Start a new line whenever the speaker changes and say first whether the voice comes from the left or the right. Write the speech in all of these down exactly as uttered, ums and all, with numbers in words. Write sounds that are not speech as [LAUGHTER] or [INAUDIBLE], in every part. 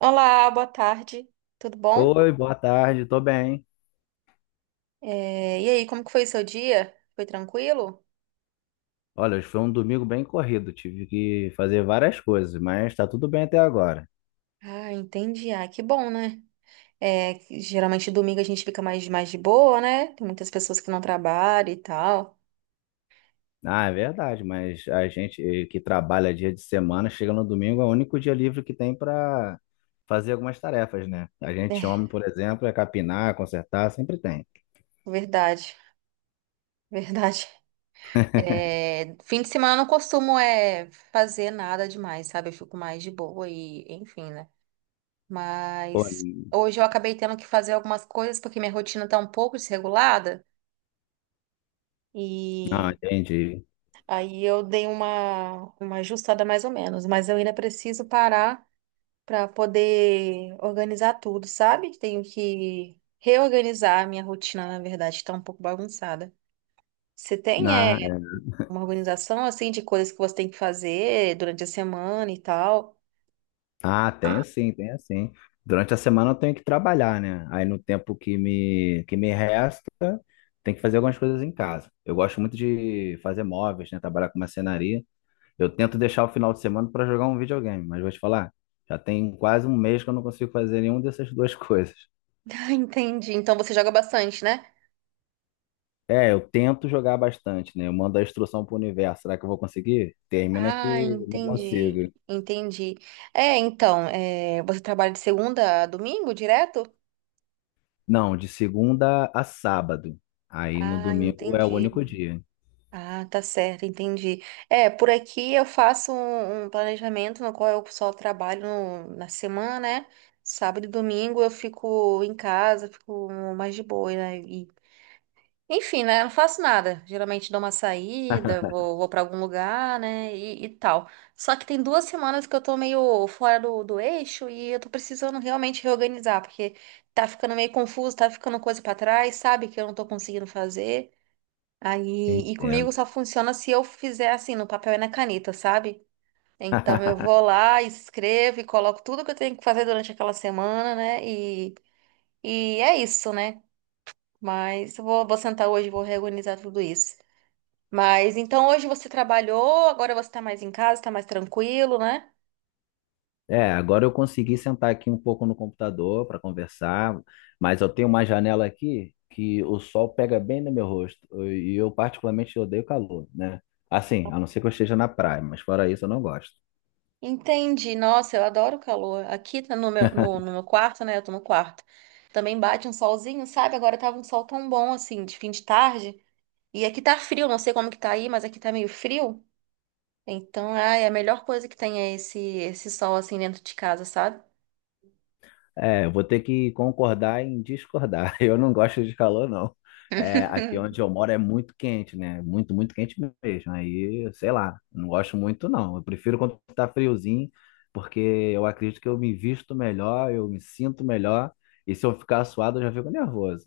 right: Olá, boa tarde. Tudo bom?
left: Oi, boa tarde, tô bem.
right: É, e aí, como que foi o seu dia? Foi tranquilo?
left: Olha, hoje foi um domingo bem corrido, tive que fazer várias coisas, mas tá tudo bem até agora.
right: Ah, entendi. Ah, que bom, né? É, que geralmente domingo a gente fica mais, mais de boa, né? Tem muitas pessoas que não trabalham e tal.
left: Ah, é verdade, mas a gente eh, que trabalha dia de semana, chega no domingo, é o único dia livre que tem pra fazer algumas tarefas, né? A gente,
right: É,
left: homem, por exemplo, é capinar, consertar, sempre tem.
right: verdade, [LAUGHS] verdade. É, fim de semana eu não costumo é, fazer nada demais, sabe? Eu fico mais de boa e enfim, né?
left: Pô,
right: Mas hoje eu acabei tendo que fazer algumas coisas porque minha rotina tá um pouco desregulada.
left: não,
right: E
left: entendi.
right: Aí eu dei uma, uma ajustada mais ou menos, mas eu ainda preciso parar para poder organizar tudo, sabe? Tenho que reorganizar a minha rotina, na verdade, está um pouco bagunçada. Você tem
left: Na-
right: é,
left: é.
right: uma organização assim de coisas que você tem que fazer durante a semana e tal? [LAUGHS]
left: Ah, tenho sim, tenho sim. Durante a semana eu tenho que trabalhar, né? Aí no tempo que me, que me resta, tem que fazer algumas coisas em casa. Eu gosto muito de fazer móveis, né? Trabalhar com marcenaria. Eu tento deixar o final de semana para jogar um videogame, mas vou te falar, já tem quase um mês que eu não consigo fazer nenhuma dessas [LAUGHS] duas coisas.
right: Ah, entendi. Então você joga bastante, né?
left: É, eu tento jogar bastante, né? Eu mando a instrução pro universo. Será que eu vou conseguir? Termina
right: Ah,
left: que não
right: entendi.
left: consigo.
right: Entendi. É, então, é, você trabalha de segunda a domingo direto?
left: Não, de segunda a sábado. Aí no
right: Ah,
left: domingo é o único
right: entendi.
left: dia.
right: Ah, tá certo, entendi. É, por aqui eu faço um, um planejamento no qual eu só trabalho no- na semana, né? Sábado e domingo eu fico em casa, fico mais de boa, né? E, enfim, né? Eu não faço nada. Geralmente dou uma saída, vou, vou para algum lugar, né? E, e tal. Só que tem duas semanas que eu tô meio fora do, do eixo e eu tô precisando realmente reorganizar, porque tá ficando meio confuso, tá ficando coisa pra trás, sabe? Que eu não tô conseguindo fazer. Aí, e comigo
left: Entendo.
right: só funciona se eu fizer assim, no papel e na caneta, sabe? Então eu vou
left: [LAUGHS]
right: lá, escrevo e coloco tudo que eu tenho que fazer durante aquela semana, né? E, e é isso, né? Mas eu vou, vou sentar hoje e vou reorganizar tudo isso. Mas então hoje você trabalhou, agora você tá mais em casa, tá mais tranquilo, né?
left: É, agora eu consegui sentar aqui um pouco no computador para conversar, mas eu tenho uma janela aqui que o sol pega bem no meu rosto e eu particularmente odeio calor, né? Assim, a não ser que eu esteja na praia, mas fora isso eu não gosto.
right: Entendi. Nossa, eu adoro o calor. Aqui tá no meu, no,
left: [LAUGHS]
right: no meu quarto, né? Eu tô no quarto. Também bate um solzinho, sabe? Agora tava um sol tão bom assim, de fim de tarde. E aqui tá frio, não sei como que tá aí, mas aqui tá meio frio. Então, ai, a melhor coisa que tem é esse, esse sol assim dentro de casa, sabe?
left: É, eu vou ter que concordar em discordar. [LAUGHS] Eu não gosto de calor, não. É, aqui onde
right: [LAUGHS]
left: eu moro é muito quente, né? Muito, muito quente mesmo. Aí, sei lá, não gosto muito, não. Eu prefiro quando tá friozinho, porque eu acredito que eu me visto melhor, eu me sinto melhor. E se eu ficar suado, eu já fico nervoso.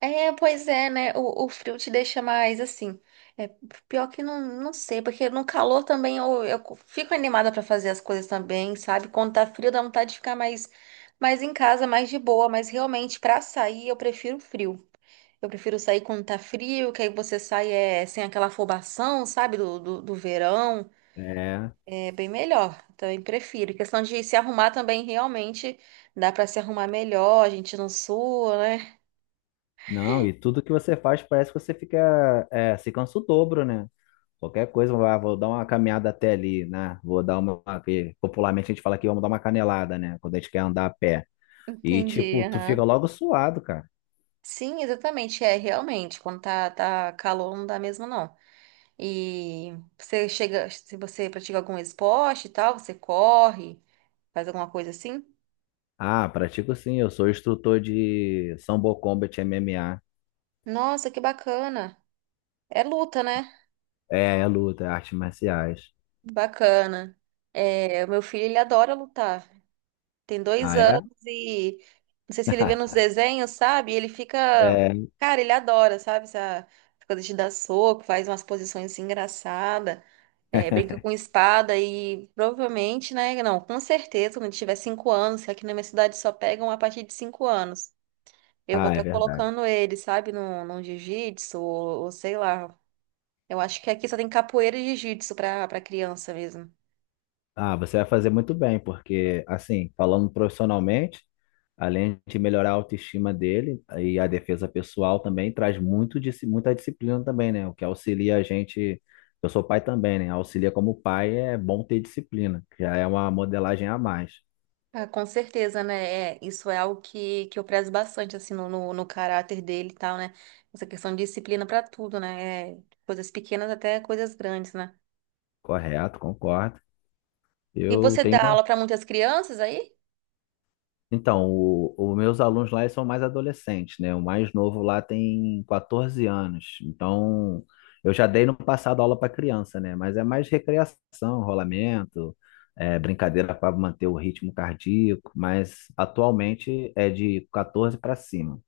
right: É, pois é, né? O, o frio te deixa mais assim. É, pior que não, não sei, porque no calor também eu, eu fico animada pra fazer as coisas também, sabe? Quando tá frio dá vontade de ficar mais, mais em casa, mais de boa, mas realmente pra sair eu prefiro frio. Eu prefiro sair quando tá frio, que aí você sai é, sem aquela afobação, sabe? Do, do, do verão.
left: É,
right: É bem melhor, também prefiro. Questão de se arrumar também, realmente dá para se arrumar melhor, a gente não sua, né?
left: não, e tudo que você faz parece que você fica, é, se cansa o dobro, né? Qualquer coisa, ah, vou dar uma caminhada até ali, né? Vou dar uma. Que Popularmente a gente fala que vamos dar uma canelada, né? Quando a gente quer andar a pé.
right: [LAUGHS]
left: E,
right: Entendi,
left: tipo, tu fica
right: aham.
left: logo suado, cara.
right: Sim, exatamente, é realmente. Quando tá, tá calor, não dá mesmo, não. E você chega, se você pratica algum esporte e tal, você corre, faz alguma coisa assim?
left: Ah, pratico sim, eu sou instrutor de Sambo Combat M M A.
right: Nossa, que bacana! É luta, né?
left: É, é luta, é artes marciais.
right: Bacana. É, o meu filho, ele adora lutar. Tem dois
left: Ah, é?
right: anos e não sei se ele vê nos
left: [LAUGHS]
right: desenhos, sabe? Ele fica.
left: É.
right: Cara, ele adora, sabe? Essa essa coisa de dar soco, faz umas posições assim, engraçadas, é, brinca com espada e provavelmente, né? Não, com certeza, quando tiver cinco anos, que aqui na minha cidade só pegam a partir de cinco anos. Eu vou
left: Ah, é
right: estar
left: verdade.
right: colocando ele, sabe, num, num jiu-jitsu, ou, ou sei lá. Eu acho que aqui só tem capoeira e jiu-jitsu pra, pra criança mesmo.
left: Ah, você vai fazer muito bem, porque, assim, falando profissionalmente, além de melhorar a autoestima dele e a defesa pessoal também, traz muito, disci- muita disciplina também, né? O que auxilia a gente. Eu sou pai também, né? Auxilia como pai é bom ter disciplina, que já é uma modelagem a mais.
right: Ah, com certeza, né? É, isso é algo que, que eu prezo bastante, assim, no, no, no caráter dele e tal, né? Essa questão de disciplina para tudo, né? É, coisas pequenas até coisas grandes, né?
left: Correto, concordo.
right: E
left: Eu
right: você
left: tenho.
right: dá aula para muitas crianças aí?
left: Então, o- os meus alunos lá eles são mais adolescentes, né? O mais novo lá tem catorze anos. Então, eu já dei no passado aula para criança, né? Mas é mais recreação, rolamento, é, brincadeira para manter o ritmo cardíaco. Mas atualmente é de catorze para cima.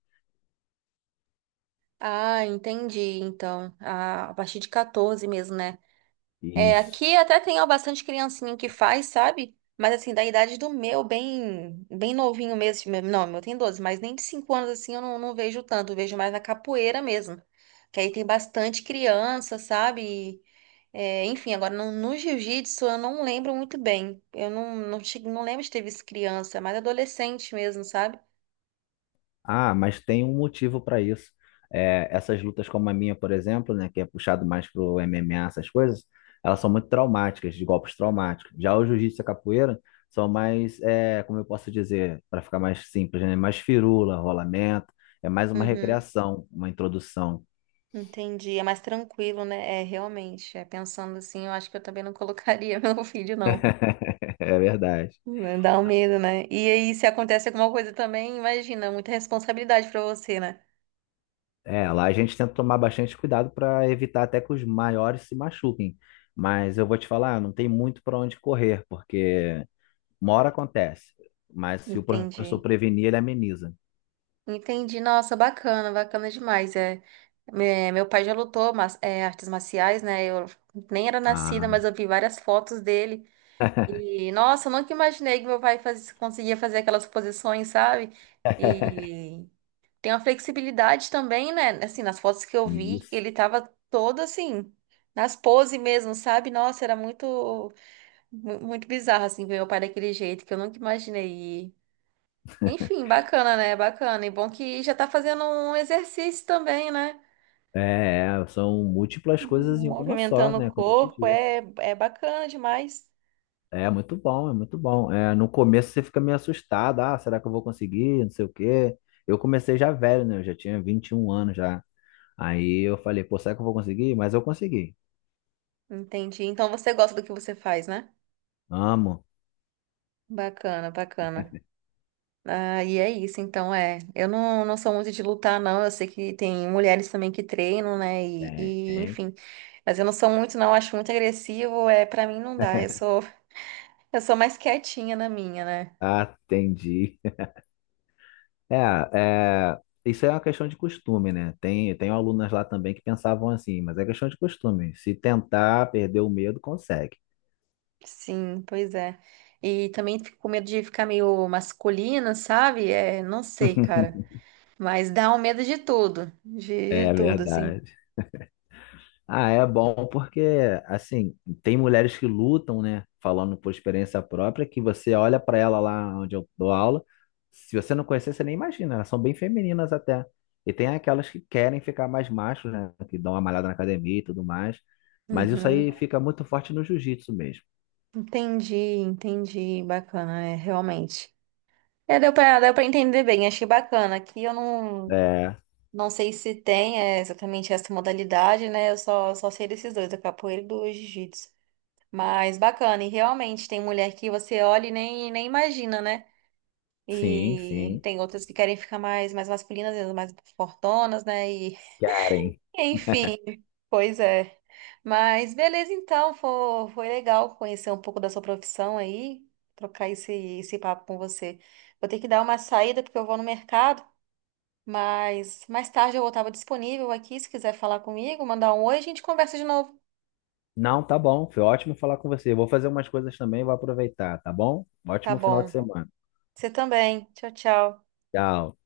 right: Ah, entendi. Então, a, a partir de quatorze mesmo, né? É,
left: Isso.
right: aqui até tem ó, bastante criancinha que faz, sabe? Mas assim, da idade do meu, bem, bem novinho mesmo. meu- Não, meu tem doze mas nem de cinco anos assim eu não, não vejo tanto, eu vejo mais na capoeira mesmo. Que aí tem bastante criança, sabe? E, é, enfim, agora no, no jiu-jitsu eu não lembro muito bem. Eu não, não, che- não lembro de ter visto criança, é mais adolescente mesmo, sabe?
left: Ah, mas tem um motivo para isso. É, essas lutas como a minha, por exemplo, né, que é puxado mais pro M M A, essas coisas, elas são muito traumáticas, de golpes traumáticos. Já o jiu-jitsu e a capoeira são mais, é, como eu posso dizer, para ficar mais simples, né, mais firula, rolamento, é mais uma
right: Uhum,
left: recreação, uma introdução.
right: entendi. É mais tranquilo, né? É, realmente. É, pensando assim, eu acho que eu também não colocaria [LAUGHS] meu filho, não.
left: [LAUGHS] É verdade.
right: Dá um medo, né? E aí, se acontece alguma coisa também, imagina, muita responsabilidade pra você, né?
left: É, lá a gente tenta tomar bastante cuidado para evitar até que os maiores se machuquem. Mas eu vou te falar, não tem muito para onde correr, porque uma hora acontece, mas se o professor
right: Entendi.
left: prevenir, ele ameniza.
right: Entendi. Nossa, bacana, bacana demais. É, me- meu pai já lutou mas, é, artes marciais, né? Eu nem era nascida,
left: Ah,
right: mas eu vi várias fotos dele. E, nossa, eu nunca imaginei que meu pai faz- conseguia fazer aquelas posições, sabe?
left: [LAUGHS]
right: E tem uma flexibilidade também, né? Assim, nas fotos que eu vi,
left: isso.
right: ele tava todo assim, nas poses mesmo, sabe? Nossa, era muito. Mu- Muito bizarro, assim, ver meu pai daquele jeito, que eu nunca imaginei. E, Enfim, bacana, né? Bacana. E bom que já tá fazendo um exercício também, né?
left: É, é, são múltiplas coisas em uma só,
right: Movimentando o
left: né? Como eu te
right: corpo,
left: disse.
right: é, é bacana demais.
left: É muito bom, é muito bom. É, no começo você fica meio assustado. Ah, será que eu vou conseguir? Não sei o quê. Eu comecei já velho, né? Eu já tinha vinte e um anos já. Aí eu falei, pô, será que eu vou conseguir? Mas eu consegui.
right: Entendi. Então você gosta do que você faz, né?
left: Amo.
right: Bacana, bacana. Ah, e é isso, então é. Eu não, não sou muito de lutar, não. Eu sei que tem mulheres também que treinam, né? E, e
left: Tem.
right: enfim. Mas eu não sou muito, não. Eu acho muito agressivo. É, para mim não dá. Eu sou, eu sou mais quietinha na minha, né?
left: Atendi. É, é, isso é uma questão de costume, né? Tem, tem alunas lá também que pensavam assim, mas é questão de costume. Se tentar perder o medo, consegue.
right: Sim, pois é. E também fico com medo de ficar meio masculina, sabe? É, não sei, cara.
left: [LAUGHS]
right: Mas dá um medo de tudo, de, de
left: É
right: tudo, assim.
left: verdade. Ah, é bom porque, assim, tem mulheres que lutam, né? Falando por experiência própria, que você olha para ela lá onde eu dou aula, se você não conhecer, você nem imagina, elas são bem femininas até. E tem aquelas que querem ficar mais machos, né? Que dão uma malhada na academia e tudo mais. Mas isso
right: Uhum.
left: aí fica muito forte no jiu-jitsu mesmo.
right: Entendi, entendi. Bacana, é, realmente. É, deu pra, deu pra entender bem, achei bacana. Aqui eu não,
left: É.
right: não sei se tem é, exatamente essa modalidade, né? Eu só, só sei desses dois, da capoeira e do jiu-jitsu. Mas bacana, e realmente tem mulher que você olha e nem, nem imagina, né?
left: Sim,
right: E
left: sim.
right: tem outras que querem ficar mais, mais masculinas, mais fortonas, né? E
left: Karen.
right: [LAUGHS] enfim, pois é. Mas beleza, então, foi, foi legal conhecer um pouco da sua profissão aí, trocar esse, esse papo com você. Vou ter que dar uma saída porque eu vou no mercado, mas mais tarde eu estava disponível aqui, se quiser falar comigo, mandar um oi, a gente conversa de novo.
left: Não, tá bom. Foi ótimo falar com você. Eu Vou fazer umas coisas também, vou aproveitar, tá bom?
right: Tá
left: Ótimo final
right: bom.
left: de semana.
right: Você também. Tchau, tchau.
left: Tchau.